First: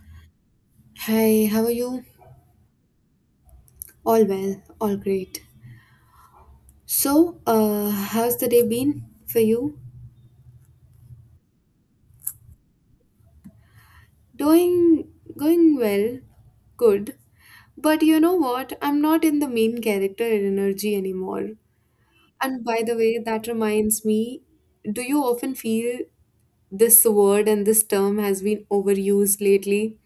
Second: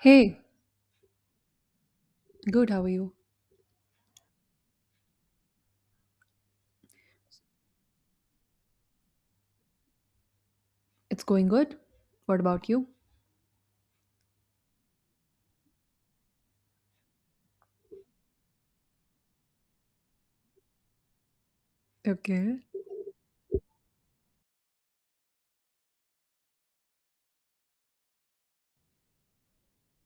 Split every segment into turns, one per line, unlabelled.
Hey,
Hi, how are you?
good, how are you?
All well, all great. So, how's the day been for you?
It's going good. What about you?
Doing, going well, good. But you know what? I'm not in the main character and energy anymore.
Okay.
And by the way, that reminds me, do you often feel this word and this term has been overused lately?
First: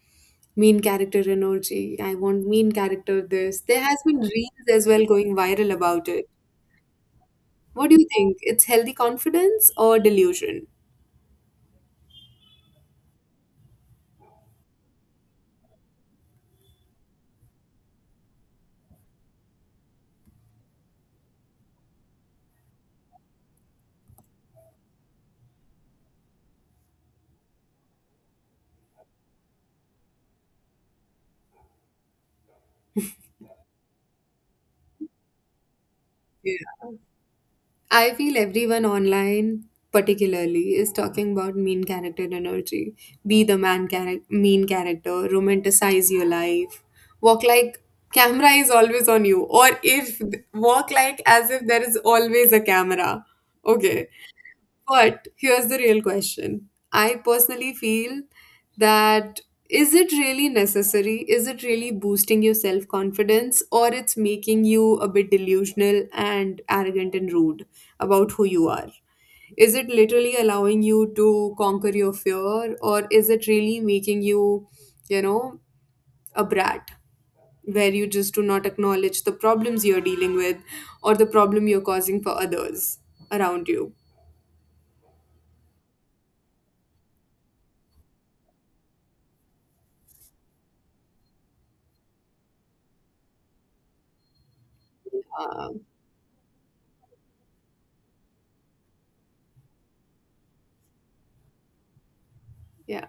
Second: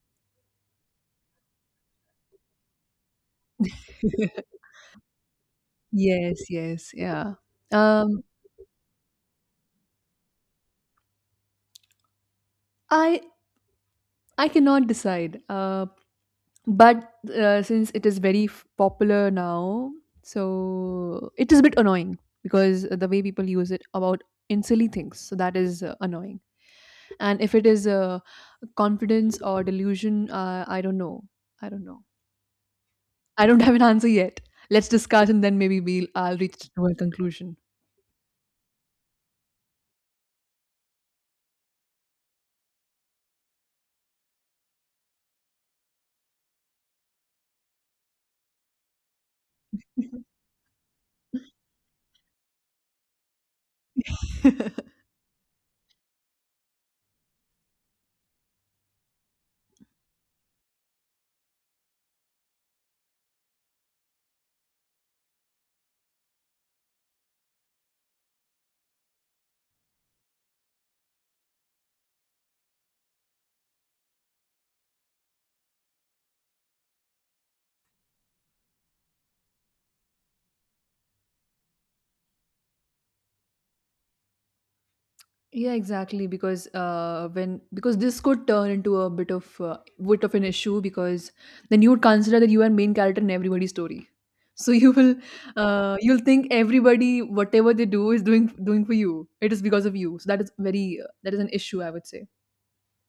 Mean character energy. I want mean character this. There has been reels as well going viral about it.
Yes, yes, yeah.
What do you
Um,
think? It's healthy confidence or delusion?
I I cannot decide. But since it is very popular now, so it is a bit annoying because the way people use it about in silly things. So that is annoying. And if it is confidence or delusion, I don't know. I don't know. I don't have an answer yet. Let's discuss and then maybe we'll I'll reach to a
Yeah.
conclusion.
I feel everyone online, particularly, is talking about mean character energy. Be the mean character, romanticize your life, walk like camera is always on you, or if walk like as if there is always a camera. Okay. But here's the real question. I personally feel that is it really necessary? Is it really boosting your self confidence or it's making you a bit delusional and arrogant and rude about who you are? Is it literally allowing you to conquer your fear or is it really making you, you know, a brat where you just do not acknowledge the problems you're dealing with or the problem you're causing for others around you?
Yeah, exactly. Because this could turn into a bit of an issue because then you would consider that you are main character in everybody's story. So you will
Uh,
you'll think everybody whatever they do is doing for you. It is because of you. So that is very that is an issue I would say.
Yeah.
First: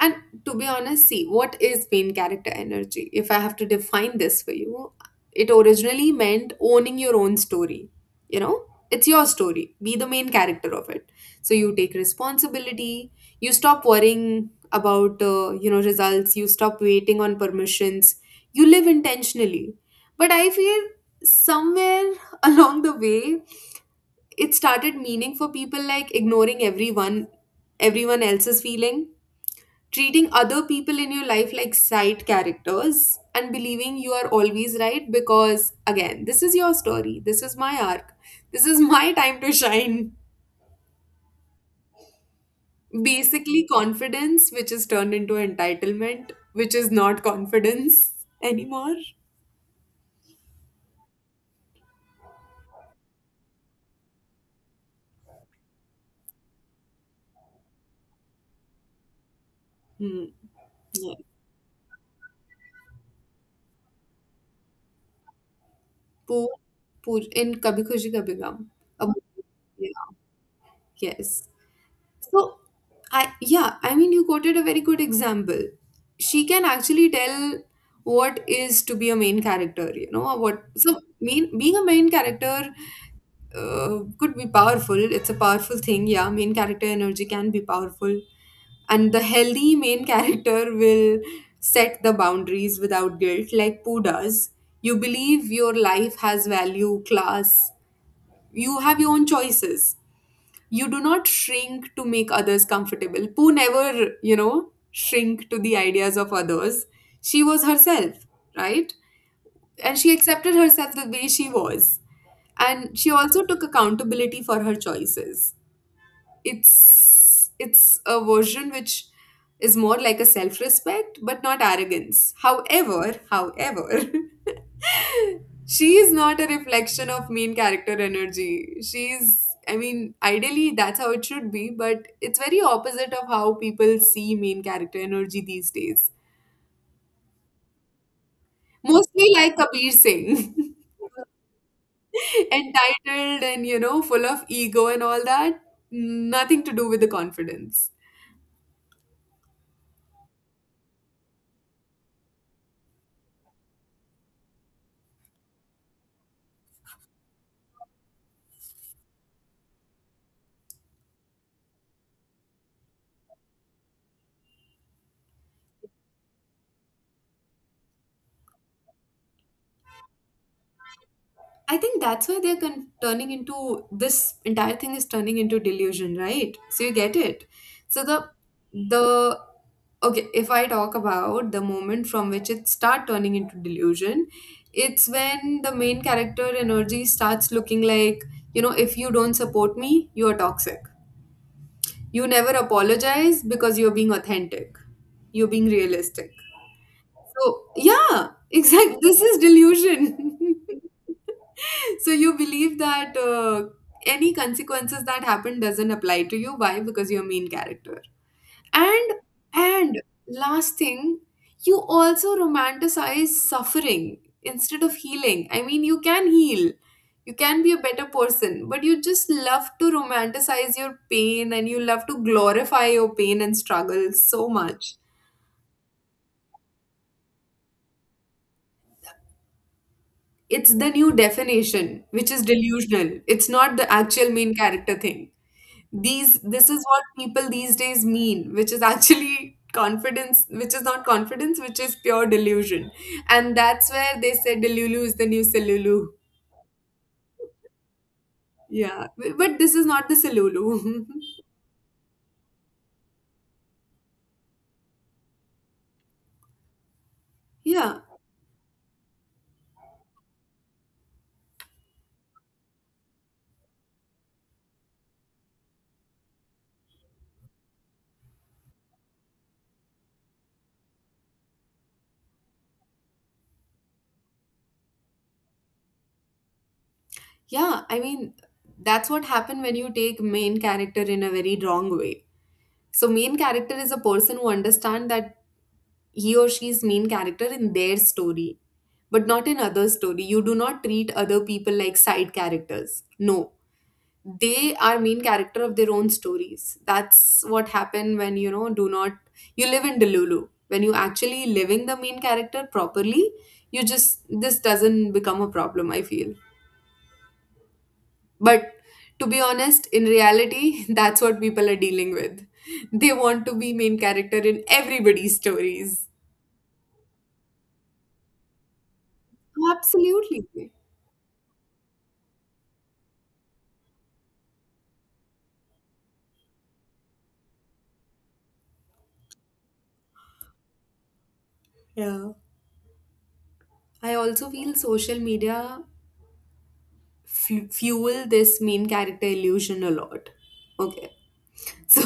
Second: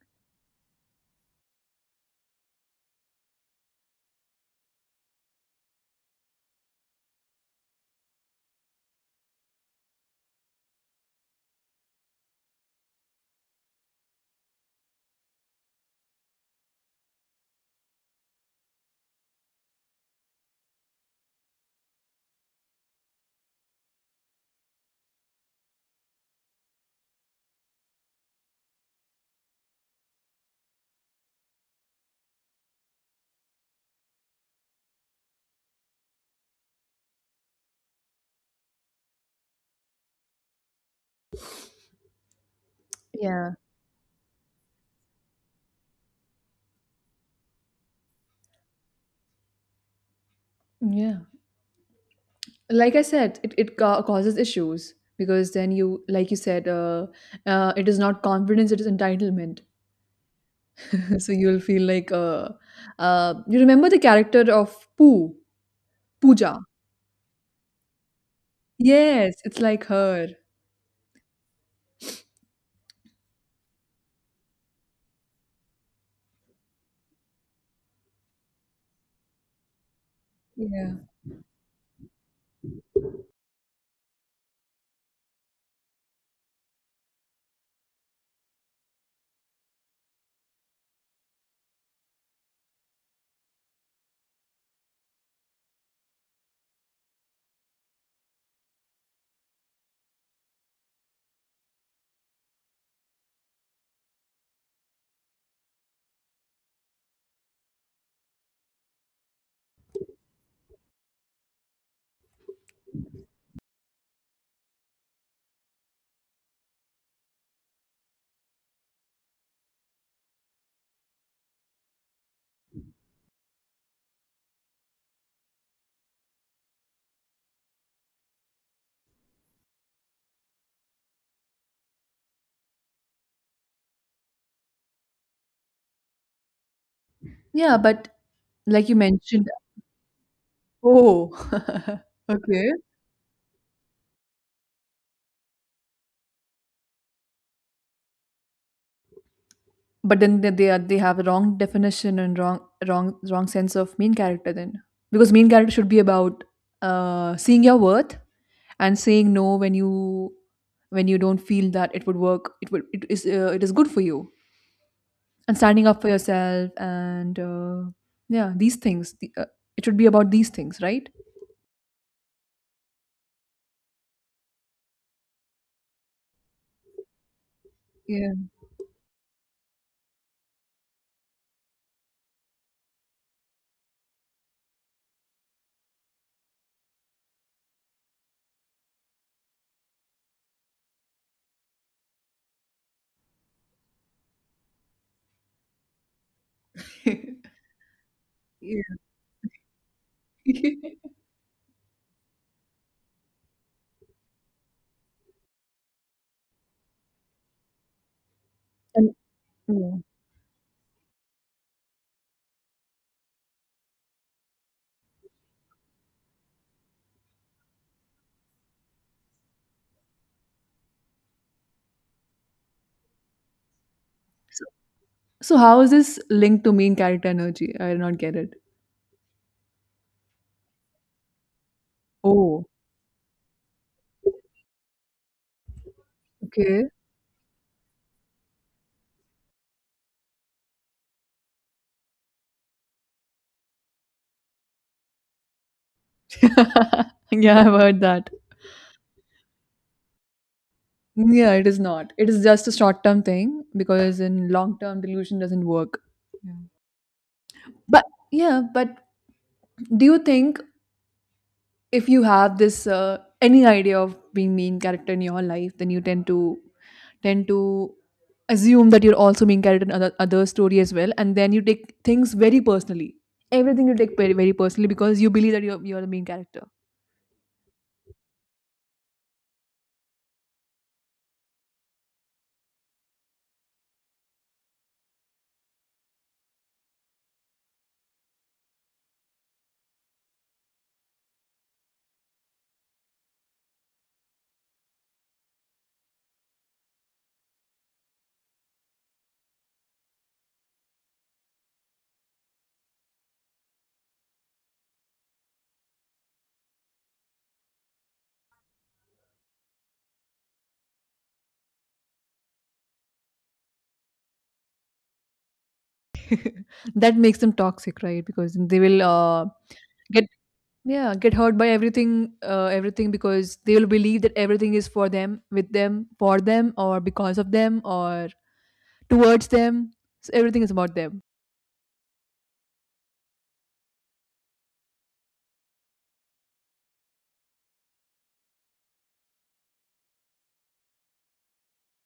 And to be honest, see, what is main character energy? If I have to define this for you, it originally meant owning your own story. You know, it's your story. Be the main character of it. So you take responsibility. You stop worrying about, you know, results. You stop waiting on permissions. You live intentionally. But I feel somewhere along the way, it started meaning for people like ignoring everyone else's feeling, treating other people in your life like side characters and believing you are always right, because again, this is your story, this is my arc, this is my time to shine,
Yeah.
basically confidence which is turned into entitlement, which is not confidence anymore.
Yeah. Like I said, causes issues because then, you like you said, it is not confidence, it is entitlement.
Hmm. Yeah.
So you'll feel like you remember the character of Pooh,
Poor,
Pooja?
poor, in Kabhi Khushi Kabhi Gham. A-
Yes, it's like
yeah.
her.
Yes. So, I yeah, I mean, you quoted a very good example. She can actually tell what is to be a main character, you know, or what
Yeah,
so mean being a main character could be powerful. It's a powerful thing, yeah. Main character energy can be powerful, and the healthy main character will set the boundaries without guilt, like Pooh does. You believe your life has value, class. You have your own choices, you do not shrink to make others comfortable. Pooh never, you know, shrink to the ideas of others. She was herself, right? And she accepted herself the way she was. And she also took accountability for her choices. It's a version which is more like a self-respect, but not arrogance. However, she is not a reflection of main character energy. She's, I mean, ideally that's how it should be, but it's very opposite of how people see main character energy these days.
yeah. But like you
Mostly
mentioned.
like Kabir Singh,
Oh, okay.
entitled and, you know, full of ego and all that. Nothing to do with the confidence.
But then they have a wrong definition and wrong sense of main character then, because main character should be about seeing your worth and saying no when you when you don't feel that it would work it would it is good for you, and standing up for yourself, and yeah, these things, it should be about these things, right?
I think that's why they're turning into this, entire thing is turning into delusion, right? So you get it. So
Yeah.
the okay, if I talk about the moment from which it start turning into delusion, it's when the main character energy starts looking like, you know, if you don't support me, you are toxic. You never apologize because you're being authentic. You're being realistic. So yeah,
Yeah.
exactly. This is delusion. So you believe that any consequences that happen doesn't apply to you, why? Because you're a main character. and
And yeah.
and last thing, you also romanticize suffering instead of healing. I mean, you can heal, you can be a better person, but you just love to romanticize your pain and you love to glorify your pain and struggle so
So,
much.
so how is this linked to main character energy? I do not get it.
It's the new definition which is
Oh.
delusional. It's not the actual main character thing. These this is
Okay.
what people these days mean, which is actually confidence which is not confidence, which is pure delusion. And that's where they say delulu is the new silulu.
Yeah, I've heard that.
Yeah, but this is not the silulu.
Yeah, it is not, it is just a short term thing because in long term, delusion doesn't work. Yeah.
Yeah.
But yeah, but do you think if you have this any idea of being main character in your life, then you tend to assume that you're also main character in other story as well, and then you take things very personally? Everything you take very personally because you believe that you're the main character.
Yeah, I mean that's what happened when you take main character in a very wrong way. So main character is a person who understand that he or she is main character in their story, but not in other story. You do not treat other people like side characters. No, they are main character of their own stories. That's what happen when, you know, do not, you live in delulu. When you actually living the main character properly, you just, this doesn't become a problem, I feel. But to be honest, in reality, that's what people are dealing with. They want to be main character in everybody's stories.
That makes them toxic, right? Because they will get,
Absolutely.
yeah, get hurt by everything, everything, because they will believe that everything is for them, with them, for them, or because of them, or towards them. So everything is about them.
Yeah. I also feel social media fuel this main character illusion a lot. Okay. So,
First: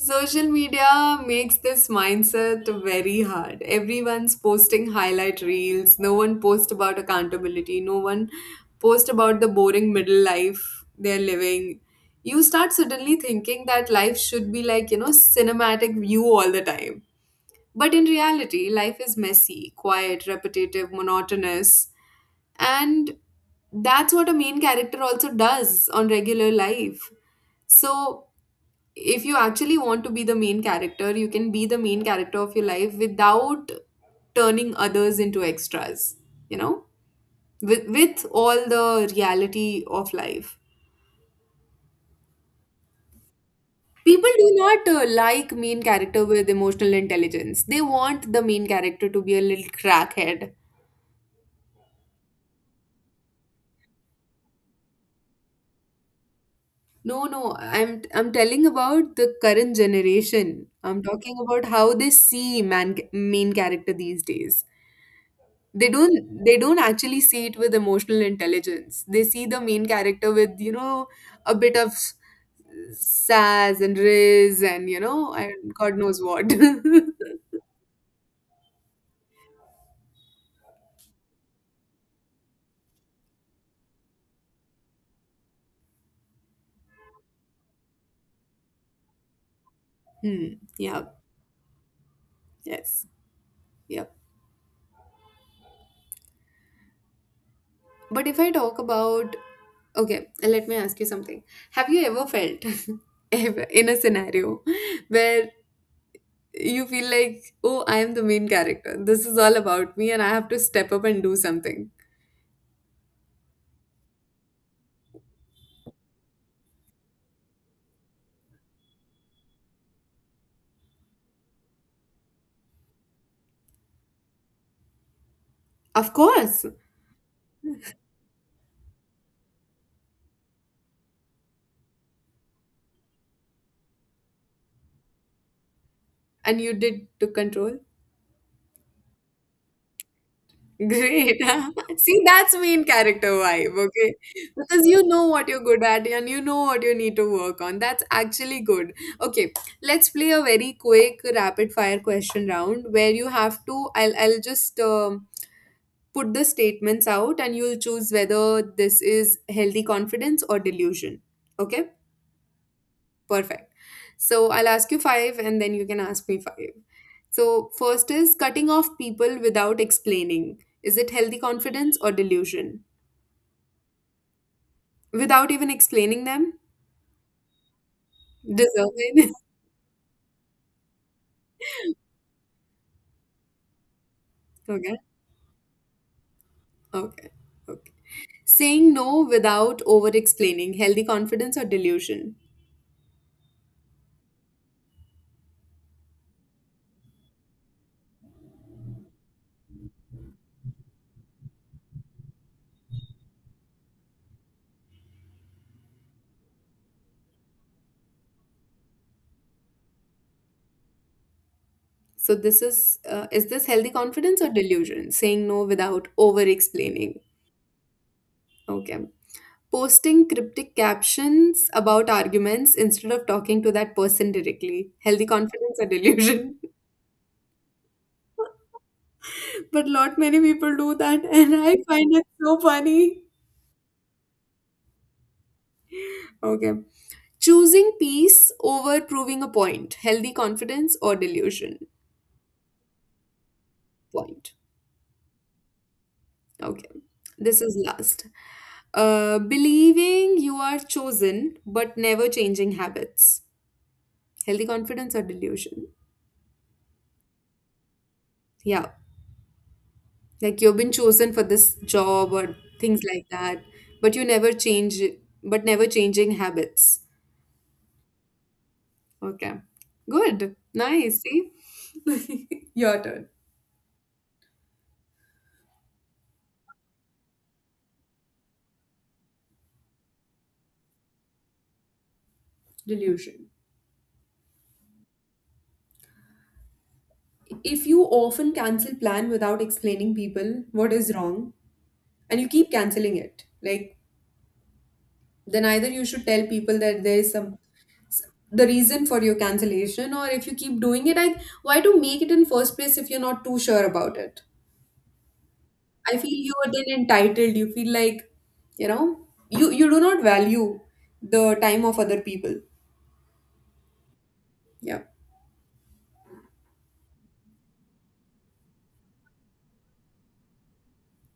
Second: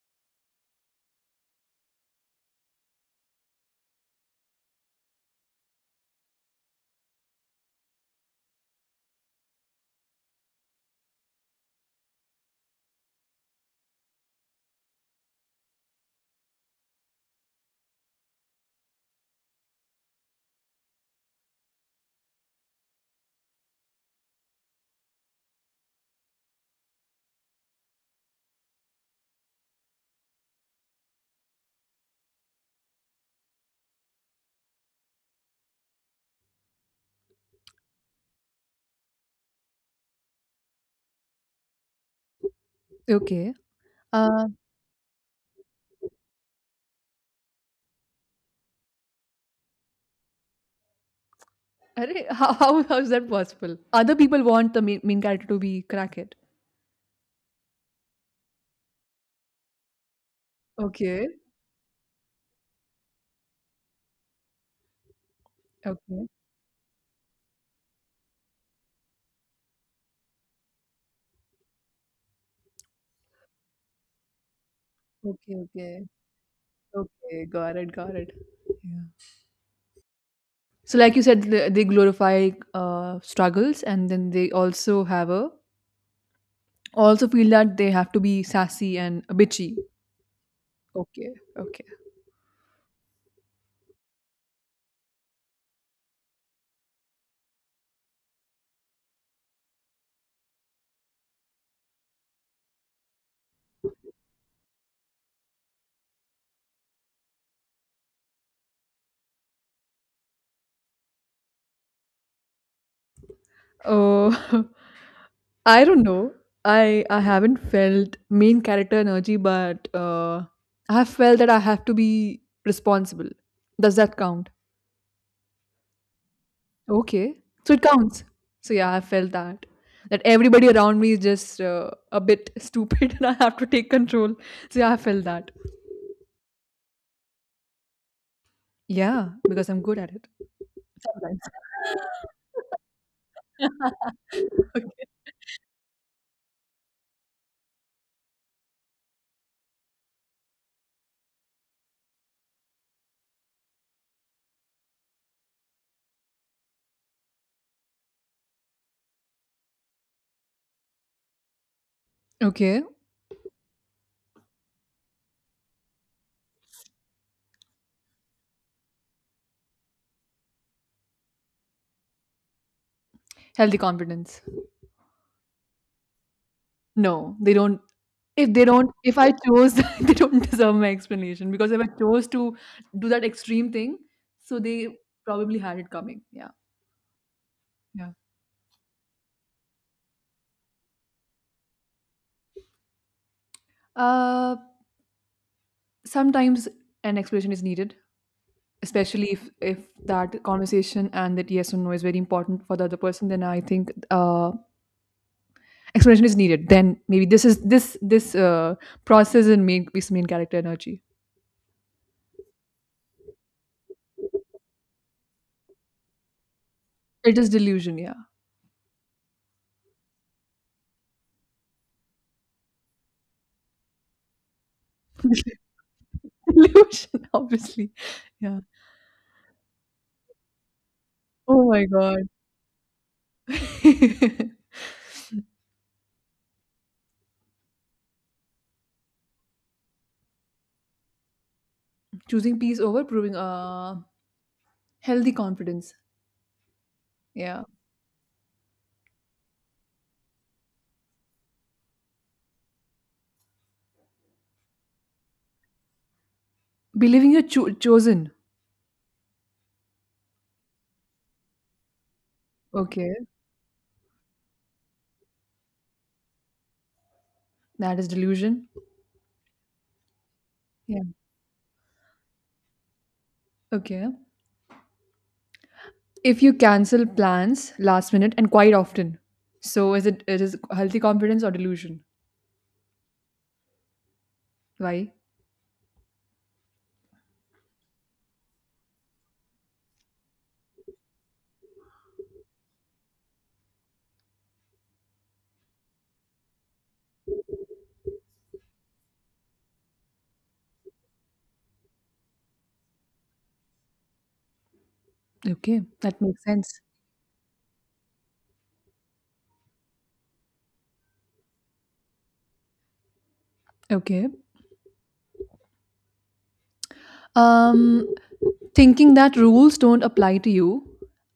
social media makes this mindset very hard. Everyone's posting highlight reels. No one posts about accountability. No one posts about the boring middle life they're living. You start suddenly thinking that life should be like, you know, cinematic view all the time. But in reality, life is messy, quiet, repetitive, monotonous. And that's what a main character also does on regular life. So if you actually want to be the main character, you can be the main character of your life without turning others into extras, you know, with all the reality of life.
Okay.
People
Uh,
do not like main character with emotional intelligence. They want the main character to be a little crackhead.
Arey! How is that possible? Other people want the main character to be crackhead.
No, no, I'm telling about the current generation. I'm
Okay.
talking about how they see man main character these days. they
Okay.
don't they don't actually see it with emotional intelligence. They see the main character with, you know, a bit of sass and riz and, you know,
Okay,
and god
okay.
knows what. Hmm.
Okay, got it, got it. Yeah. So like you said, they glorify struggles, and then they also have a, also feel that they have to be sassy and bitchy.
Yeah.
Okay, okay.
Yes. Yeah. But if I talk about, okay, let me ask you something. Have you ever felt in a scenario where you feel like, oh, I am the main character, this is all about me and I have to step up and do something.
Uh, I don't know. I haven't felt main character energy, but I have felt that I have to be responsible. Does that count?
Of course.
Okay. So it counts. So yeah, I felt that. That everybody around me is just a bit stupid and I have to take control. So yeah, I felt that.
And you did took control.
Yeah, because I'm good at it. Sometimes.
Great. See, that's main character vibe, okay? Because you know what you're good at and you know what you need to work on. That's actually good. Okay, let's play a very quick rapid fire question round where you have to I'll just put the statements out and you'll choose whether this is healthy confidence or delusion. Okay?
Okay. Okay.
Perfect. So I'll ask you five and then you can ask me five. So, first is cutting off people without explaining. Is it healthy confidence or delusion?
Healthy confidence.
Without even explaining them?
No, they don't. If they don't, if I
Deserving.
chose, they don't deserve my explanation, because if I chose to do that extreme thing, so they
Okay.
probably had it coming. Yeah.
Okay. Okay.
Yeah.
Saying no without over explaining. Healthy confidence or delusion?
Uh, Sometimes an explanation is needed, especially if that conversation and that yes or no is very important for the other person, then I think explanation is needed. Then maybe this process and main character energy.
So, this is this healthy confidence or delusion? Saying no without over explaining.
It is delusion, yeah.
Okay. Posting cryptic captions about arguments instead of talking to that person directly. Healthy confidence or delusion.
Delusion, obviously. Yeah.
But lot many people do that and
Oh
I
my
find
god.
it so funny. Okay. Choosing peace over proving a point. Healthy confidence or delusion.
Choosing peace over proving,
Point.
healthy confidence.
Okay. This
Yeah.
is last. Believing you are chosen but never changing habits. Healthy confidence or delusion.
Believing chosen.
Yeah. Like you've been chosen for this job or things
Okay.
like that, but you never change, but never changing habits.
That is delusion.
Okay. Good.
Yeah.
Nice. See? Your turn.
Okay, if you cancel plans last minute and quite often, so is it, it is healthy confidence or delusion?
Delusion.
Why?
If you often cancel plan without explaining people what is wrong and you keep canceling it, like, then either you should tell people that there is some the reason for your cancellation, or if you keep doing it, I, why to make it in first place if you're not too sure about it?
Okay,
I
that
feel
makes
you are
sense.
then entitled. You feel like, you know, you do not value the time of other people.
Okay.
Yeah.
um Thinking that rules don't apply to you,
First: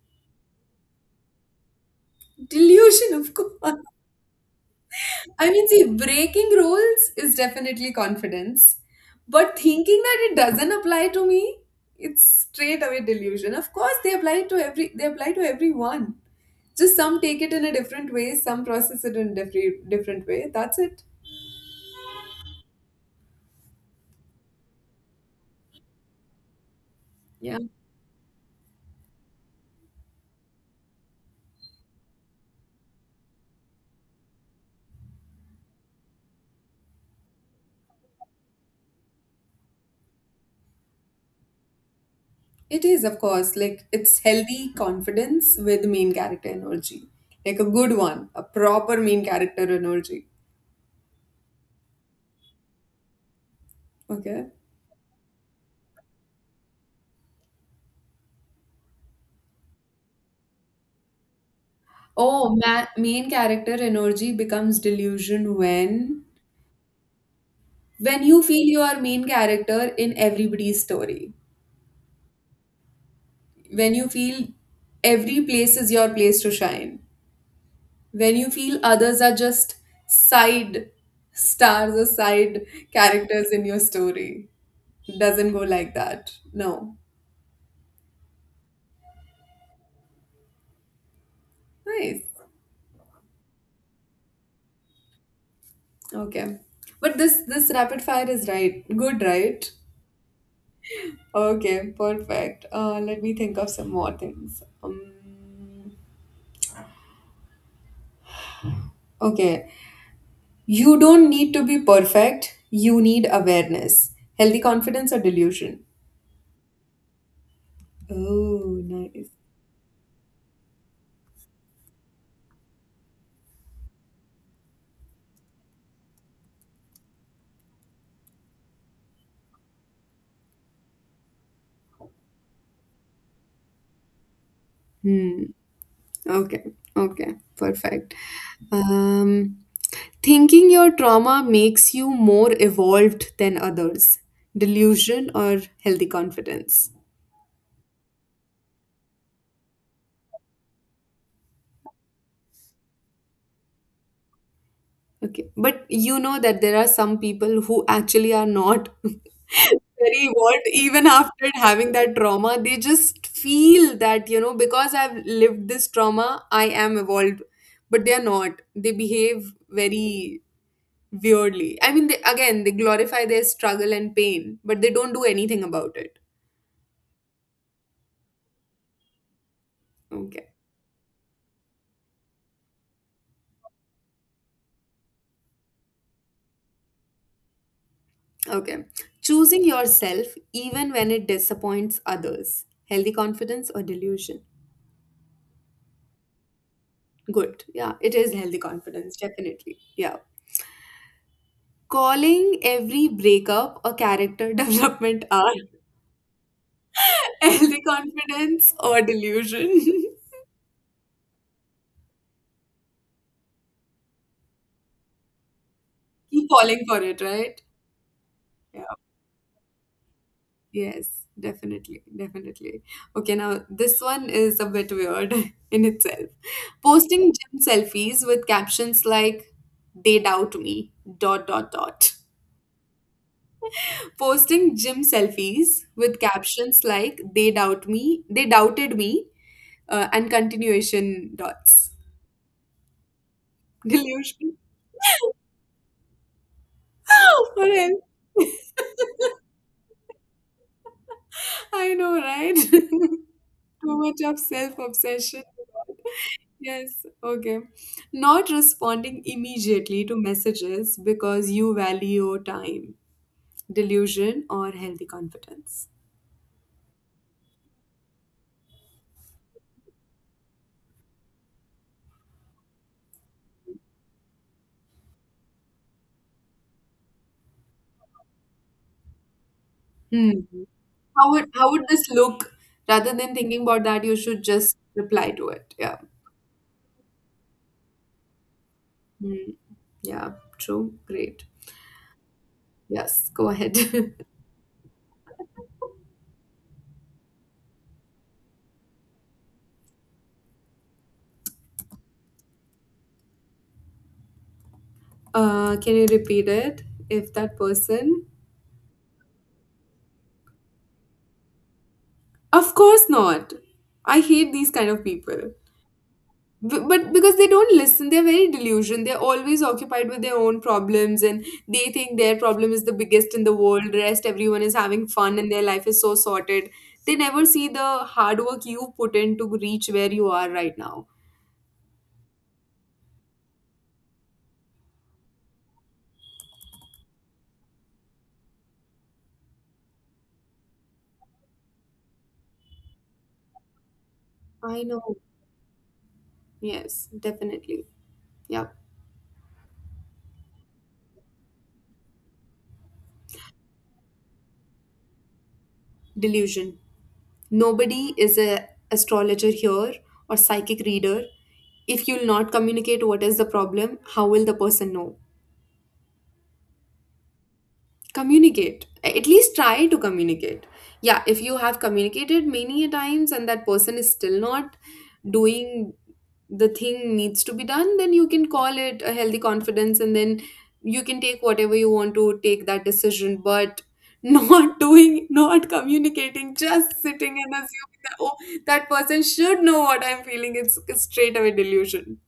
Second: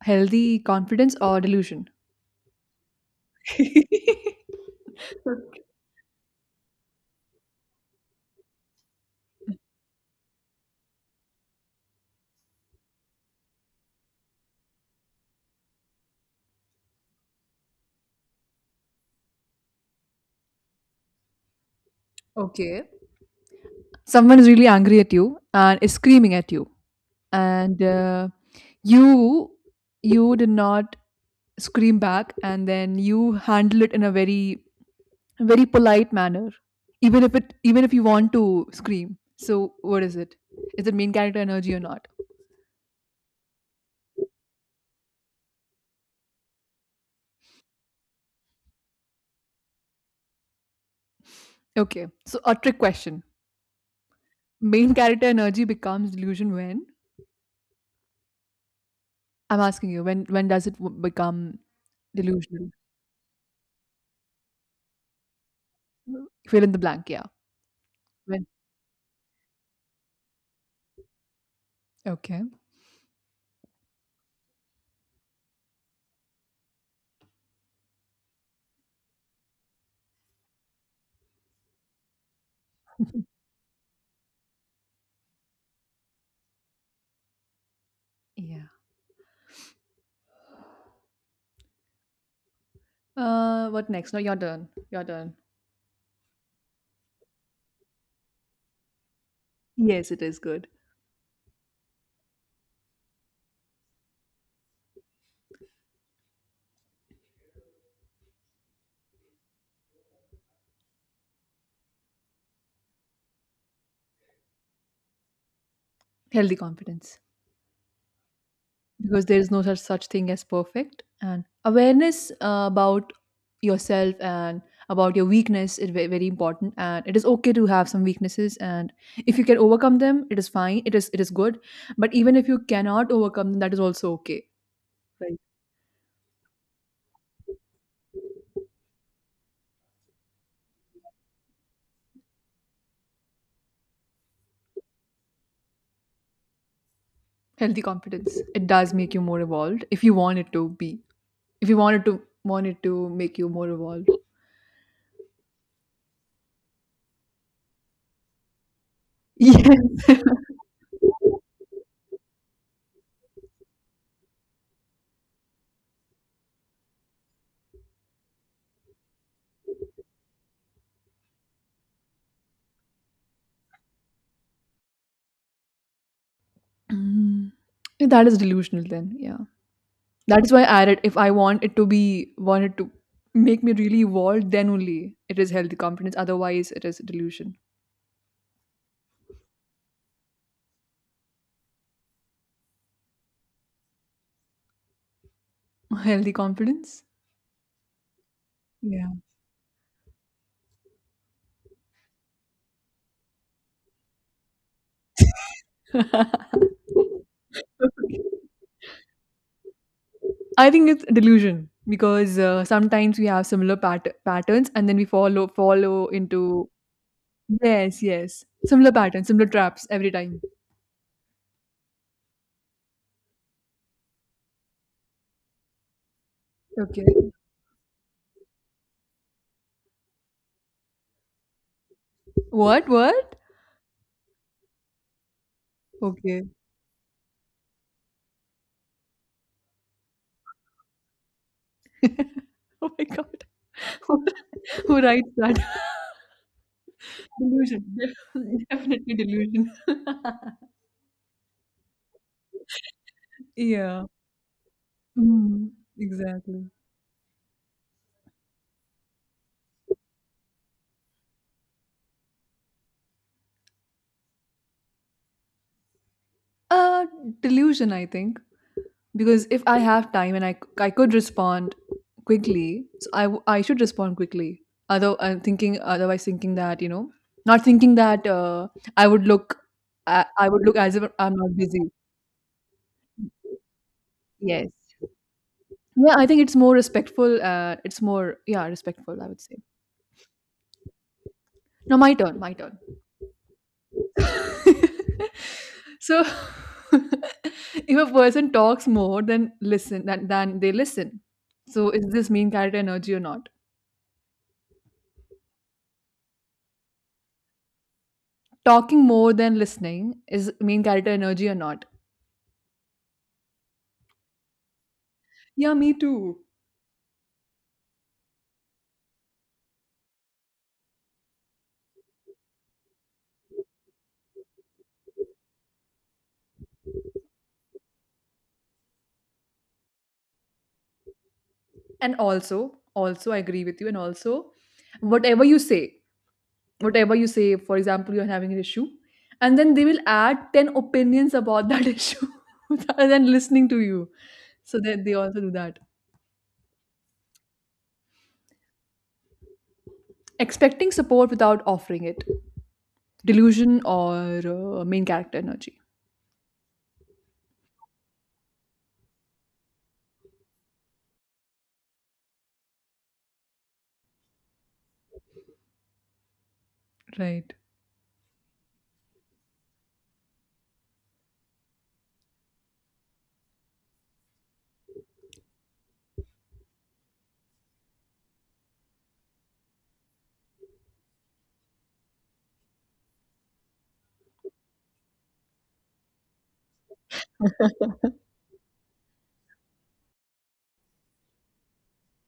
healthy confidence or delusion?
Delusion, of course. I
Okay.
mean, see, breaking rules is definitely confidence. But thinking that it doesn't apply to me, it's straight away delusion. Of course, they apply to everyone. Just some take it in a different way, some process it in a different way. That's it.
Okay. Someone is really angry at you and is screaming at you,
Yeah.
and you you did not scream back, and then you handle it in a very, a very polite manner, even if it even if you want to scream. So what is it? Is it main character energy or not?
It is, of course, like it's healthy confidence with main character energy, like a good one, a proper main character energy.
Okay, so a trick question.
Okay.
Main character energy becomes delusion when, I'm asking you, when does it become
Oh,
delusional?
main character energy becomes delusion when
Fill in the blank. Yeah.
when you
When.
feel you are main character in everybody's story.
Okay.
When you feel every place is your place to shine. When you feel others are just side stars or side characters in your story. Doesn't go like that. No.
Yeah.
Nice.
What next? No, your turn. Your turn.
Okay. But this rapid fire is right. Good, right?
Yes, it is good.
Okay, perfect. Let me think of some more things. Okay. You don't need to be perfect. You need awareness. Healthy confidence or delusion?
Healthy confidence,
Oh,
because
nice.
there is no such thing as perfect, and awareness about yourself and about your weakness is very important, and it is okay to have some weaknesses, and if you can overcome them, it is fine, it is, it is good. But even if you cannot overcome them, that is also okay, right?
Hmm. Okay. Okay. Perfect. Um, Thinking your trauma makes you more evolved than others. Delusion or healthy confidence?
Healthy confidence. It does make you more evolved if you want it to be, if you want it to make you more evolved.
Okay, but you know that there are some people who actually are not
Yeah.
very evolved, even after having that trauma. They just feel that, you know, because I've lived this trauma, I am evolved. But they are not. They behave very weirdly. I mean, they, again, they glorify their struggle and pain, but they don't do anything about it.
Mm. That is delusional then, yeah. That
Okay,
is why I added, if I want it to be want it to make me really evolved, then only it is healthy confidence. Otherwise, it is delusion.
okay. Choosing yourself even when it disappoints others. Healthy confidence or delusion?
Healthy confidence?
Good. Yeah, it is healthy
Yeah.
confidence, definitely. Yeah. Calling every breakup a character development arc. Healthy confidence or delusion?
I think it's delusion, because sometimes we have similar patterns and then we follow
Keep
into,
falling for it, right?
yes, yes, similar
Yeah.
patterns, similar traps every time.
Yes, definitely. Definitely. Okay, now this one is a bit weird in itself.
Okay.
Posting gym selfies with captions like, they doubt me, dot, dot, dot.
What, what?
Posting gym selfies with
Okay.
captions like, they doubt me, they doubted me and continuation dots.
Oh my god.
Delusion.
Who writes that?
What
Delusion.
else?
Definitely delusion.
I know, right? Too
Yeah.
much of self obsession.
Mhm. Exactly.
Yes, okay. Not responding immediately to messages because you value your time. Delusion, or healthy confidence?
Uh, Delusion, I think, because if I have time and I could respond quickly, so I should respond quickly. Although I'm thinking, otherwise thinking that, you know, not thinking that I would look,
Hmm.
I would look as if
How
I'm
would
not
how would
busy.
this look? Rather than thinking about that, you should
Yes.
just reply to it. Yeah.
Yeah, I think it's more respectful. It's more, yeah, respectful, I would
Hmm.
say.
Yeah. True. Great.
Now my turn. My turn.
Yes. Go ahead.
So, if a person talks more than than they listen, so is this mean character energy or not?
Can you repeat it? If that person.
Talking more than listening is mean character energy or not?
Of course not. I hate these kind of people.
Yeah, me too.
But because they don't listen, they're very delusional. They're always occupied with their own problems and they think their problem is the biggest in the world. Rest, everyone is having fun and their life is so sorted. They never see the hard work you put in to reach where you are right now.
And also, also I agree with you. And also, whatever you say whatever you say, for example, you're having an issue, and then they will add 10 opinions about that issue, rather than listening to you. So
I
that they
know.
also do that.
Yes, definitely. Yeah.
Expecting support without offering it, delusion or main character energy.
Delusion. Nobody is a astrologer here or psychic reader. If you'll not communicate what is the problem, how will the person know?
Right.
Communicate, at least try to communicate. Yeah, if you have communicated many a times and that person is still not doing the thing needs to be done, then you can call it a healthy confidence and then you can take whatever you want to take that decision. But not doing, not communicating, just sitting and assuming that, oh, that person should know what I'm feeling, it's straight away delusion.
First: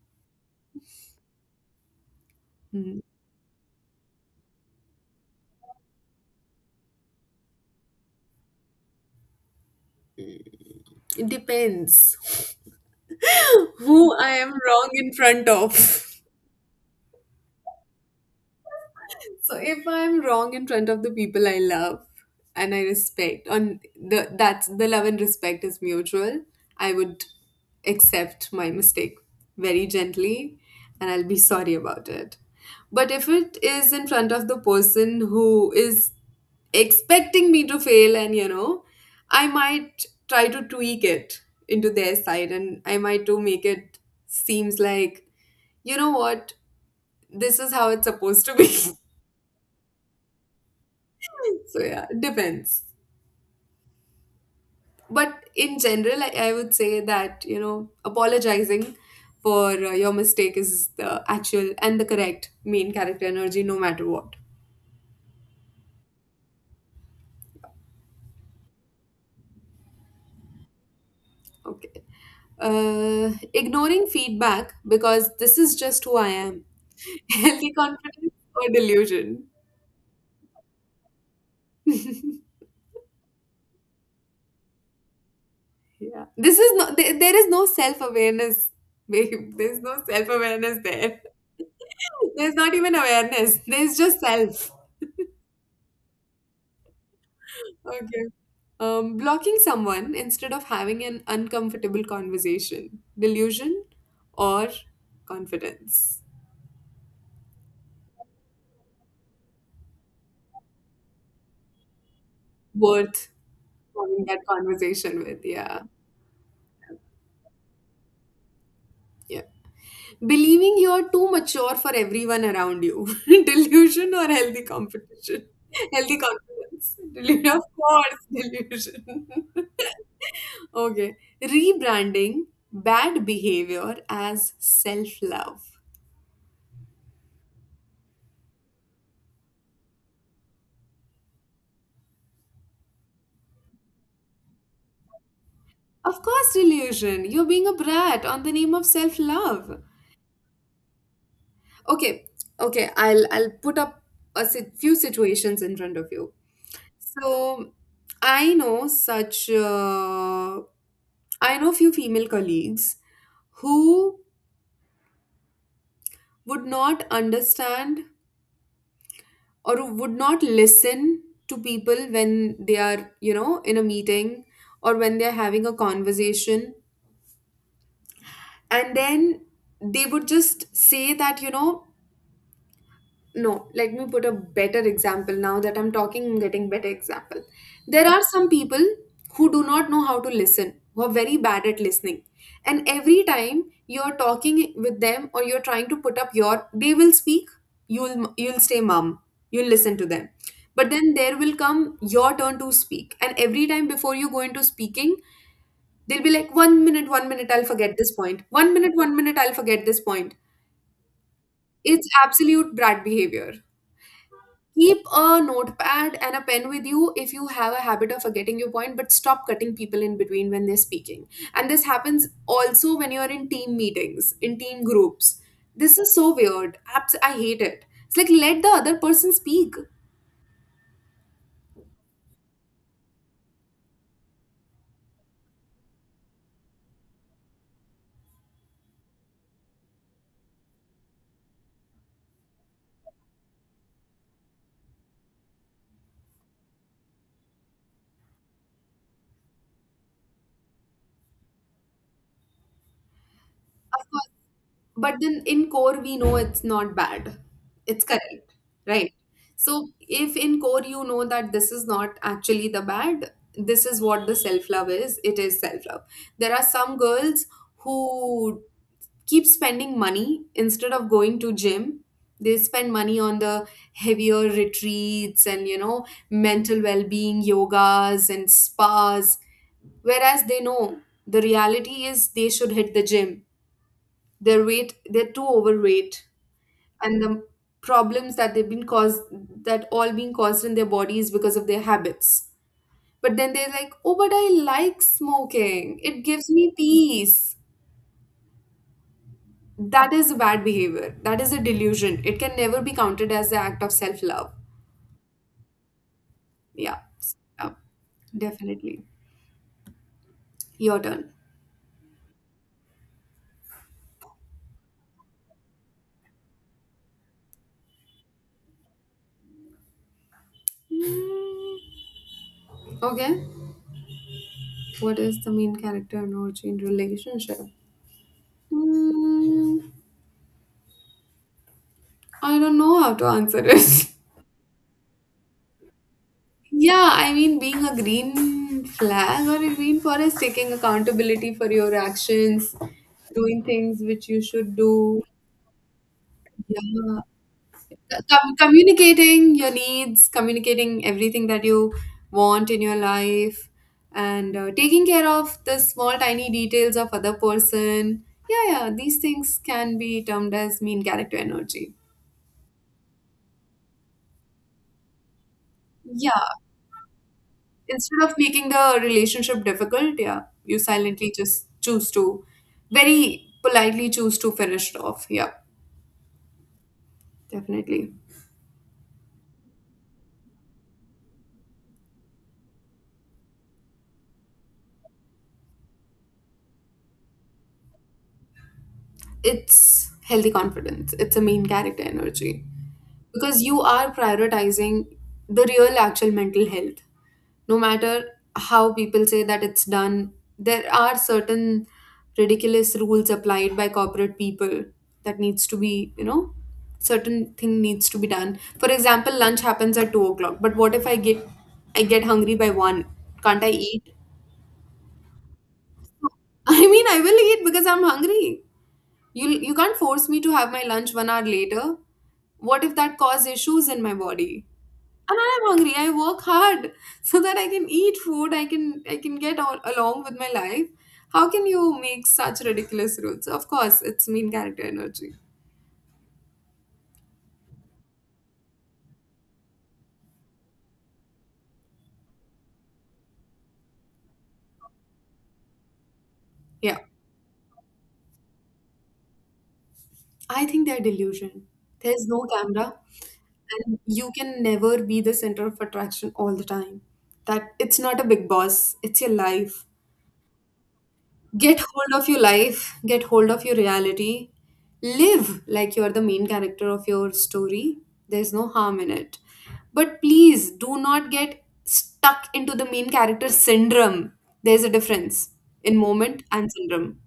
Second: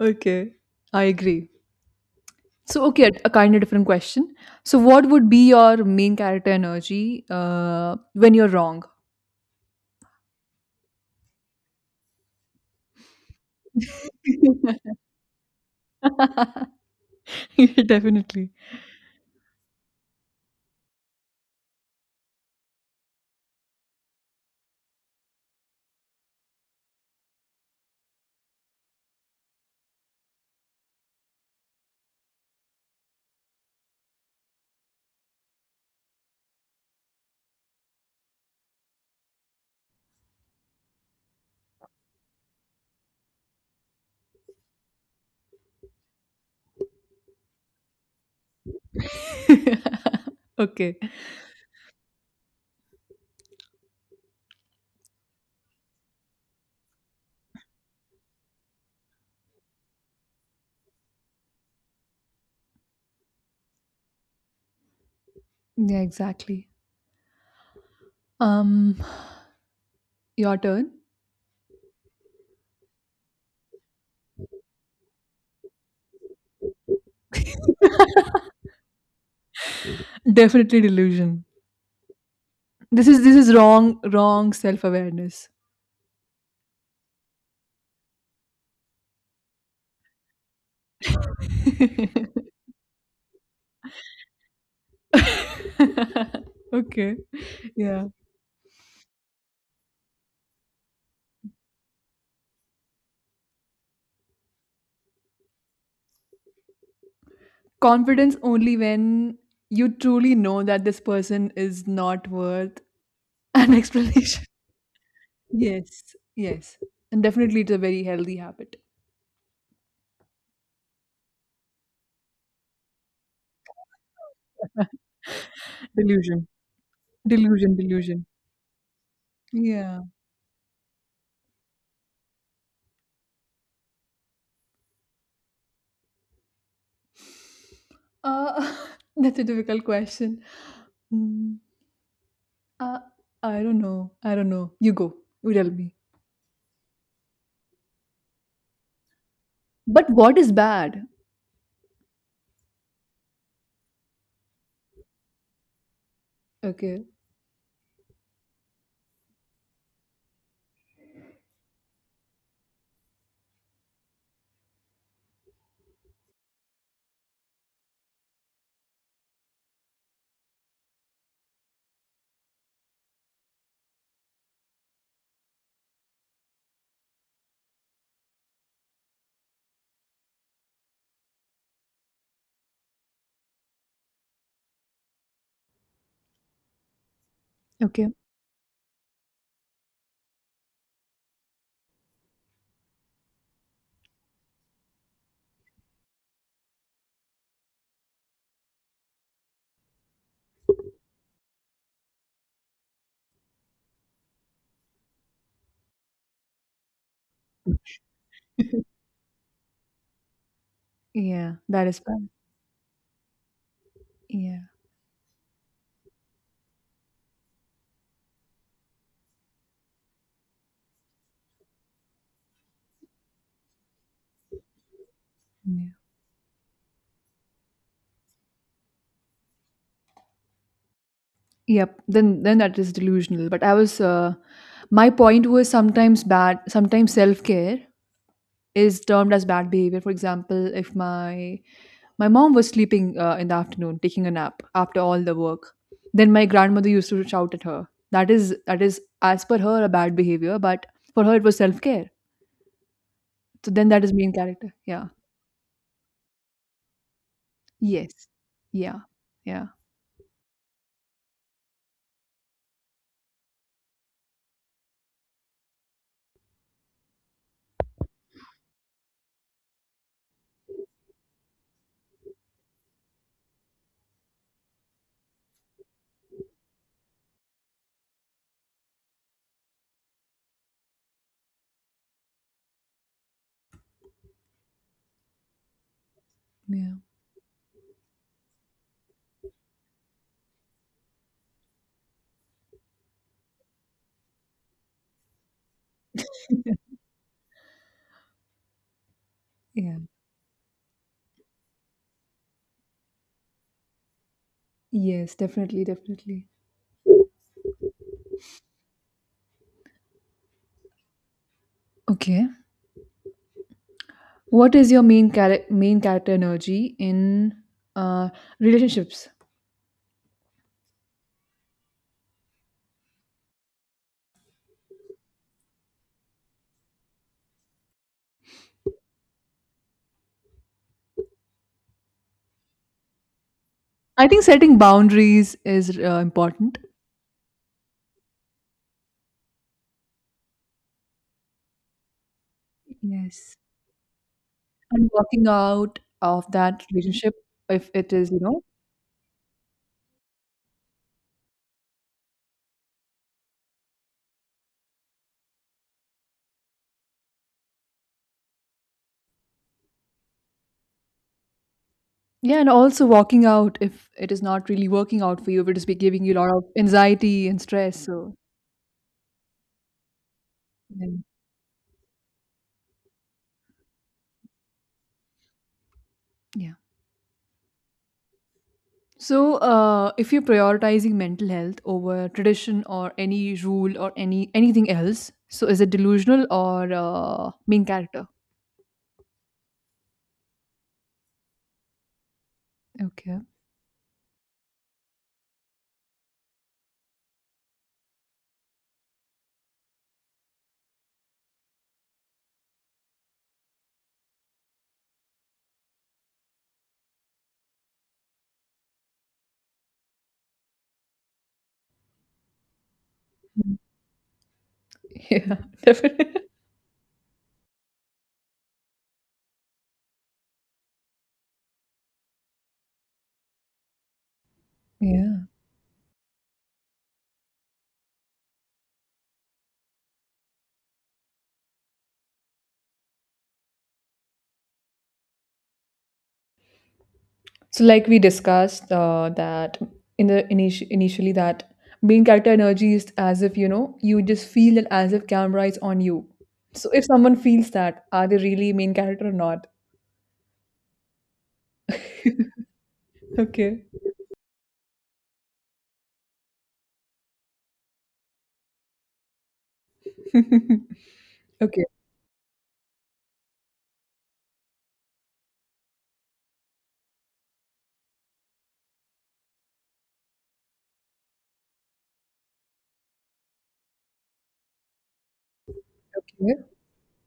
Okay. I agree. So,
Hmm.
okay, a kind of different question. So, what would be your main character energy when you're wrong?
It depends who I am wrong in front of.
Yeah, definitely.
So if I'm wrong in front of the people I love and I respect, on the that's the love and respect is mutual. I would accept my mistake very gently, and I'll be sorry about it. But if it is in front of the person who is expecting me to fail, and you know, I might try to tweak it into their side, and I might to make it seems like, you know what, this is how it's supposed to be.
Okay.
So yeah, it depends. But in general, I would say that, you know, apologizing for your mistake is the actual and the correct main character energy, no matter what.
Yeah, exactly. Um, your turn.
Okay. Ignoring feedback because this is just who I am. Healthy confidence or delusion?
Definitely delusion. This is, this is wrong, self awareness.
Yeah. This is no, there is no self awareness, babe. There's no self awareness there. There's not even awareness. There's just self.
Okay. Yeah.
Okay. Blocking someone instead of having an uncomfortable conversation. Delusion or confidence?
Confidence, only when you truly know that this person is not worth
Worth
an
having
explanation.
that conversation with. Yeah.
Yes, yes. And definitely it's a very healthy habit.
Yeah. Believing you're too mature for everyone around you. Delusion or healthy competition? Healthy
Delusion.
confidence. Delusion, of course,
Delusion.
delusion.
Yeah.
Okay. Rebranding bad behavior as self love.
Uh, that's a difficult question. Mm, uh, I don't know. I don't know. You go. You tell me.
Of course, delusion. You're being a brat on the name of self love.
But what is bad?
Okay, okay, I'll put up few situations in front of you.
Okay.
So I know such I know few female colleagues who would not understand, or who would not listen to people when they are, you know, in a meeting or when they're having a conversation, and then they would just say that, you know, no, let me put a better example. Now that I'm talking, I'm getting better example. There
Okay.
are some people who do not know how to listen, who are very bad at listening, and every time you're talking with them or you're trying to put up your, they will speak. You'll stay mum, you'll listen to them, but then there will come your turn to speak, and every time before you go into speaking, they'll be like, one minute, one minute, I'll forget this point, one minute, one minute, I'll forget this point.
Yeah, that is
It's
bad.
absolute brat behavior.
Yeah.
Keep a notepad and a pen with you if you have a habit of forgetting your point, but stop cutting people in between when they're speaking. And this happens also when you're in team meetings, in team groups.
Yeah.
This is so weird. I hate it. It's like, let the other person speak.
Yep, then that is delusional. But I was My point was, sometimes bad, sometimes self-care is termed as bad behavior. For example, if my mom was sleeping in the afternoon, taking a nap after all the work, then my grandmother used to shout at her. That is, as per her, a bad behavior, but for her it was self-care. So then that
Of.
is main character. Yeah.
But then in core, we know it's not bad. It's
Yes.
correct,
Yeah.
right?
Yeah.
So if in core you know that this is not actually the bad, this is what the self love is. It is self love. There are some girls who keep spending money instead of going to gym. They spend money on the heavier retreats and, you know, mental well-being yogas and spas, whereas they know the reality is they should hit the gym. Their weight, they're too overweight,
Yeah.
and the problems that they've been caused, that all being caused in their bodies because of their habits, but then they're like, oh, but I like smoking, it gives me peace.
Yeah.
That is a bad behavior, that is a delusion, it can never be counted as an act of self-love.
Yes, definitely, definitely.
Yeah. So, yeah, definitely. Your turn.
Okay. What is your main character energy in uh, relationships?
Okay, what is the main character analogy in relationship? Hmm, I don't know how to answer it.
I think setting boundaries is important.
Yeah, I mean, being a green flag or a green forest, taking accountability for your actions,
Yes,
doing things which you should
and
do.
walking out of that
Yeah.
relationship if it is, you know.
Communicating your needs, communicating everything that you want in your life, and taking care of the small, tiny details of other person. Yeah, yeah, these things can be termed as mean character energy.
Yeah, and also walking out if it is not really working out for you, if it is be giving you a lot
Yeah,
of anxiety and stress.
instead
So
of making the relationship difficult, yeah, you
yeah.
silently just choose to, very politely choose to finish it off. Yeah,
Yeah.
definitely.
So if you're prioritizing mental health over tradition or any rule or any anything else, so is it delusional or main character?
It's healthy confidence. It's a main character energy.
Okay.
Because you are prioritizing the real actual mental health, no matter how people say that it's done. There are certain ridiculous rules applied by corporate people that needs to be, you know, certain thing needs to be done. For example, lunch happens at 2 o'clock, but what if I get hungry by 1? Can't I
Mm.
eat?
Yeah, definitely.
I mean, I will eat because I'm hungry. You can't force me to have my lunch one hour later. What if that causes issues in my body? And
Yeah.
I'm hungry. I work hard so that I can eat food. I can get all, along with my life. How can you make such ridiculous rules? Of course, it's mean character energy.
So, like we discussed, that, initially, that main character energy is as if, you know, you just feel it as if camera is on you. So,
Yeah,
if someone feels that, are they really main character or not?
I think they're delusion. There's no camera,
Okay.
and you can never be the center of attraction all the time. That, it's not a big boss. It's your life. Get
Okay.
hold of your life, get hold of your reality. Live like you are the main character of your story. There's no harm in it, but please do not get stuck into the main character syndrome. There's a difference in moment
Yeah.
and syndrome.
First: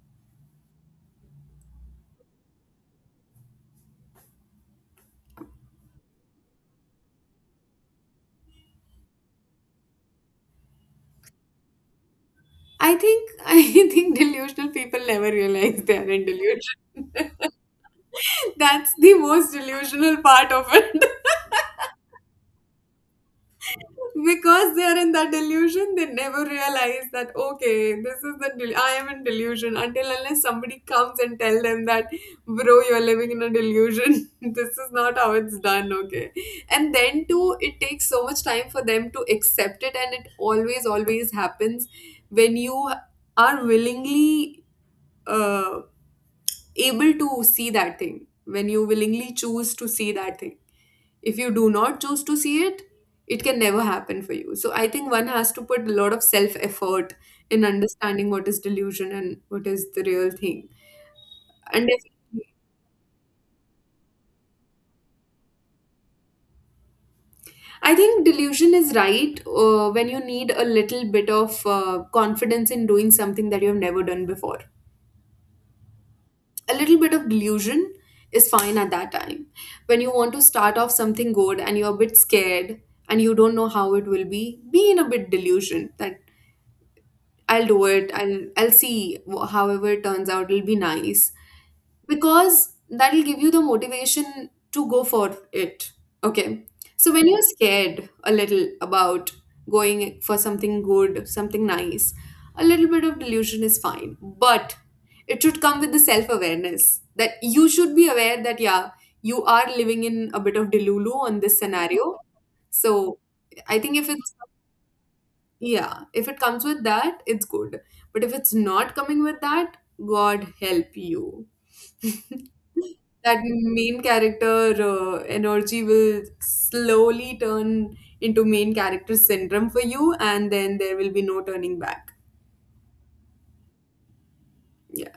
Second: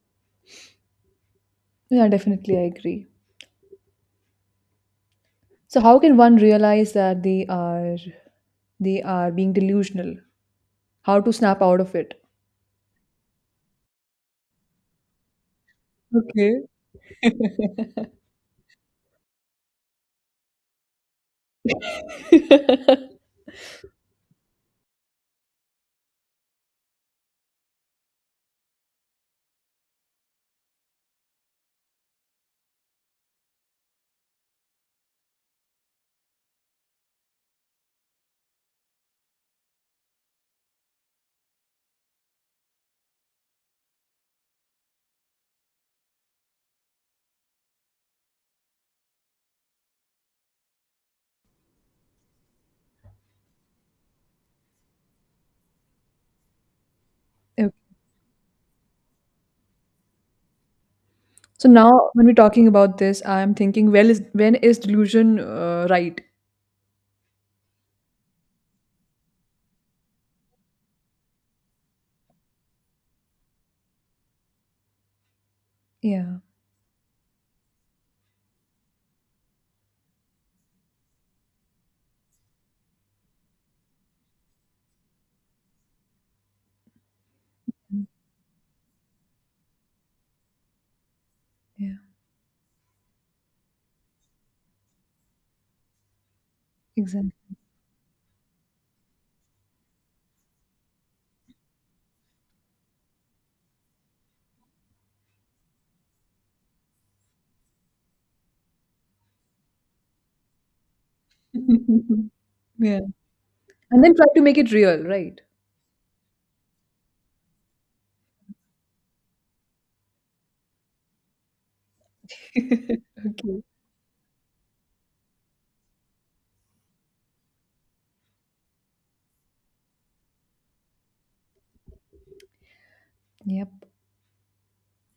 Yeah, definitely, I agree. So, how can one realize that they are being delusional? How to snap out of it?
I think I think delusional people never realize they are in
Okay.
delusion. That's the most delusional part of it. Because they are in that delusion, they never realize that, okay, this is the I am in delusion, until unless somebody comes and tell them that, bro, you are living in a delusion. This is not how it's done, okay? And then too, it takes so much time for them to accept it, and it always always happens when you are willingly uh, able to see that thing, when you willingly choose to see that thing. If you do not choose to see it, it can never happen for you. So I think one has to put a lot of self effort in
Okay.
understanding what is delusion and what is the real thing.
So
And if,
now, when we're talking about this, I'm thinking, well, is, when is delusion right?
I think delusion is right when you need a little bit of confidence in doing something that you have never done before.
Yeah.
A little bit of delusion is fine at that time, when you want to start off something good and you're a bit scared and you don't know how it will be. Be in a bit delusion that I'll do
Mm,
it. I'll see however it turns out. It'll be nice,
yeah,
because that'll give you the motivation to go for it. Okay. So when you're
exactly.
scared a little about going for something good, something nice, a little bit of delusion is fine. But it should come with the self-awareness, that you should be aware that yeah, you are living in a bit of delulu on this scenario.
Yeah.
So I think
And
if
then try
it's,
to make it real, right?
yeah, if it comes with that, it's good. But if it's not coming with that, God help you. That
Okay.
main character energy will slowly turn into main character syndrome for you, and then there will be no turning back.
Yep.
Yeah.